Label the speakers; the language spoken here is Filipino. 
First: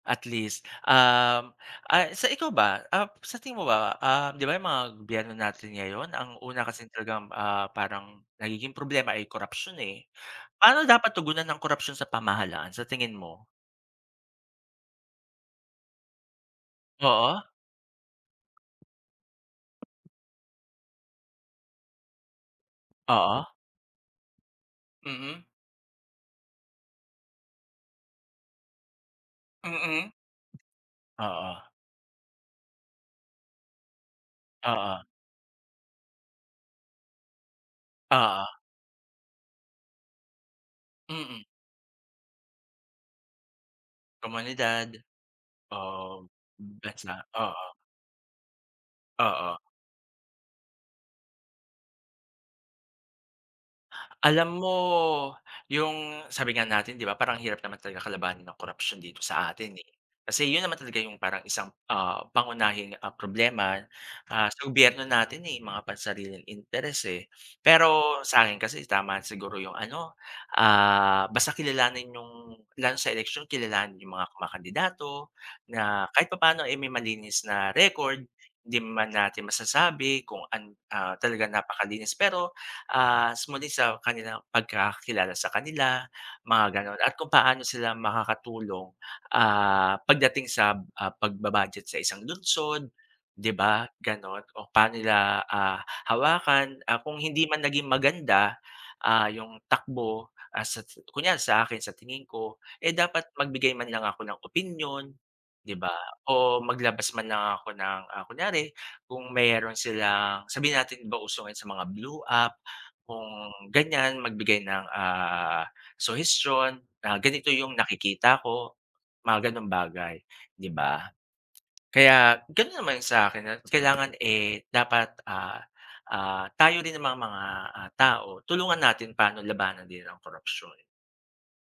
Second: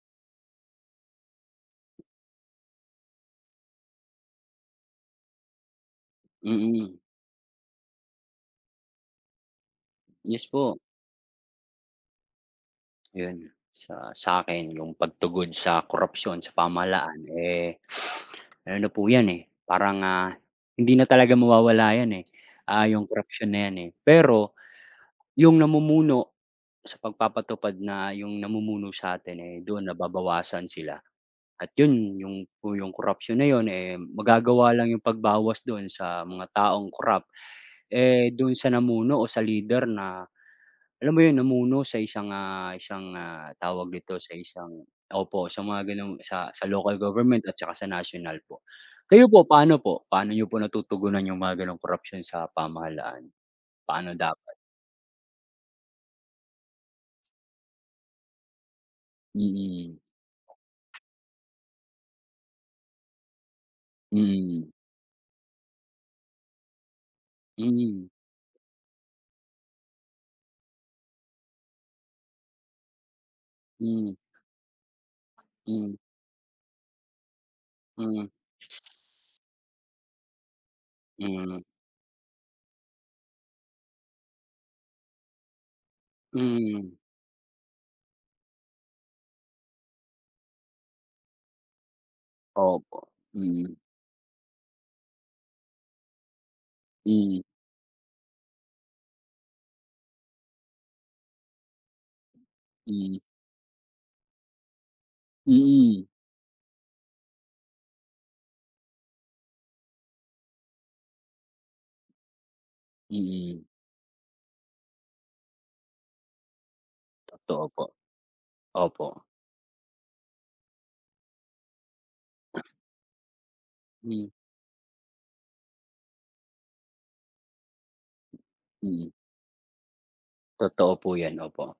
Speaker 1: At least, um, ah sa ikaw ba? Ah, sa tingin mo ba, ah, di ba, yung mga gobyerno natin ngayon ang una kasing
Speaker 2: Mm.
Speaker 1: talagang ah, parang nagiging problema ay korapsiyon, eh.
Speaker 2: Yes po.
Speaker 1: Paano dapat tugunan ang korapsiyon sa pamahalaan, sa tingin mo?
Speaker 2: Yun, sa sa'kin yung pagtugon sa korapsiyon sa pamahalaan
Speaker 1: Oo.
Speaker 2: eh, ano na po yan, eh, parang ah, hindi na talaga mawawala yan, eh. Ah, yung corruption
Speaker 1: Oo.
Speaker 2: na yan eh, pero
Speaker 1: Mm.
Speaker 2: yung namumuno sa pagpapatupad na yung namumuno sa atin eh, doon
Speaker 1: Mm.
Speaker 2: nababawasan sila
Speaker 1: Oo.
Speaker 2: at yun yung po corruption na yun eh, magagawa lang
Speaker 1: Oo.
Speaker 2: yung pagbawas doon sa mga taong corrupt, eh,
Speaker 1: Oo.
Speaker 2: dun sa namuno o sa leader na alam mo 'yon,
Speaker 1: Mm.
Speaker 2: namuno sa isang ah isang ah, tawag dito, sa isang,
Speaker 1: Komunidad
Speaker 2: opo, sa
Speaker 1: o
Speaker 2: mga ganong sa local
Speaker 1: bansa,
Speaker 2: government at saka
Speaker 1: oo.
Speaker 2: sa national po. Kayo po,
Speaker 1: Oo.
Speaker 2: paano po, paano niyo po natutugunan yung mga ganong korapsiyon sa pamahalaan, paano dapat?
Speaker 1: Alam mo, yung sabi nga natin di ba, parang ang hirap naman talaga kalabanin ang korapsiyon dito sa atin, eh.
Speaker 2: Mm.
Speaker 1: Kasi yun naman talaga yung parang isang, ah, pangunahing, ah, problema. Ah, sa
Speaker 2: Mm.
Speaker 1: gobyerno natin eh, mga pansariling interes eh.
Speaker 2: Mm.
Speaker 1: Pero sa akin kasi, tama siguro yung ano, ah, basta kilalanin yung lalo sa eleksiyon kilalanin yung
Speaker 2: Hmm.
Speaker 1: mga kumakandidato,
Speaker 2: Hmm.
Speaker 1: na kahit papaano eh, may malinis na record.
Speaker 2: Hmm.
Speaker 1: Di man natin masasabi kung an ah, talagang
Speaker 2: Mm.
Speaker 1: napakalinis, pero ah, muli sa kanilang pagkakilala sa kanila mga
Speaker 2: Hmm.
Speaker 1: ganon at kung paano sila makakatulong, ah, pagdating sa, ah, pagba-budget sa isang lungsod,
Speaker 2: Opo,
Speaker 1: di
Speaker 2: mm.
Speaker 1: ba? Ganun o paano nila, ah, hawakan, ah, kung
Speaker 2: Mm.
Speaker 1: hindi man naging maganda, ah, yung takbo, ah, sa sa kunwari sa akin sa tingin ko, eh,
Speaker 2: Hmm.
Speaker 1: dapat magbigay man lang ako ng opinyon, di ba?
Speaker 2: Mm.
Speaker 1: O maglabas man lang ako ng, ah, kunyari kung meron silang sabihin natin di ba, uso ngayon sa mga blue app, kung
Speaker 2: Mm.
Speaker 1: ganyan, magbigay ng, ah, suhestiyon na ganito
Speaker 2: Totoo
Speaker 1: yung
Speaker 2: po,
Speaker 1: nakikita ko,
Speaker 2: opo.
Speaker 1: mga ganong bagay, di ba? Kaya ganun naman sa'kin, na kailangan
Speaker 2: Hmm.
Speaker 1: eh, dapat, ah ah, tayo din na mga, tao tulungan
Speaker 2: Mm.
Speaker 1: natin pano labanan din ang korapsyon.
Speaker 2: Totoo po yan, opo.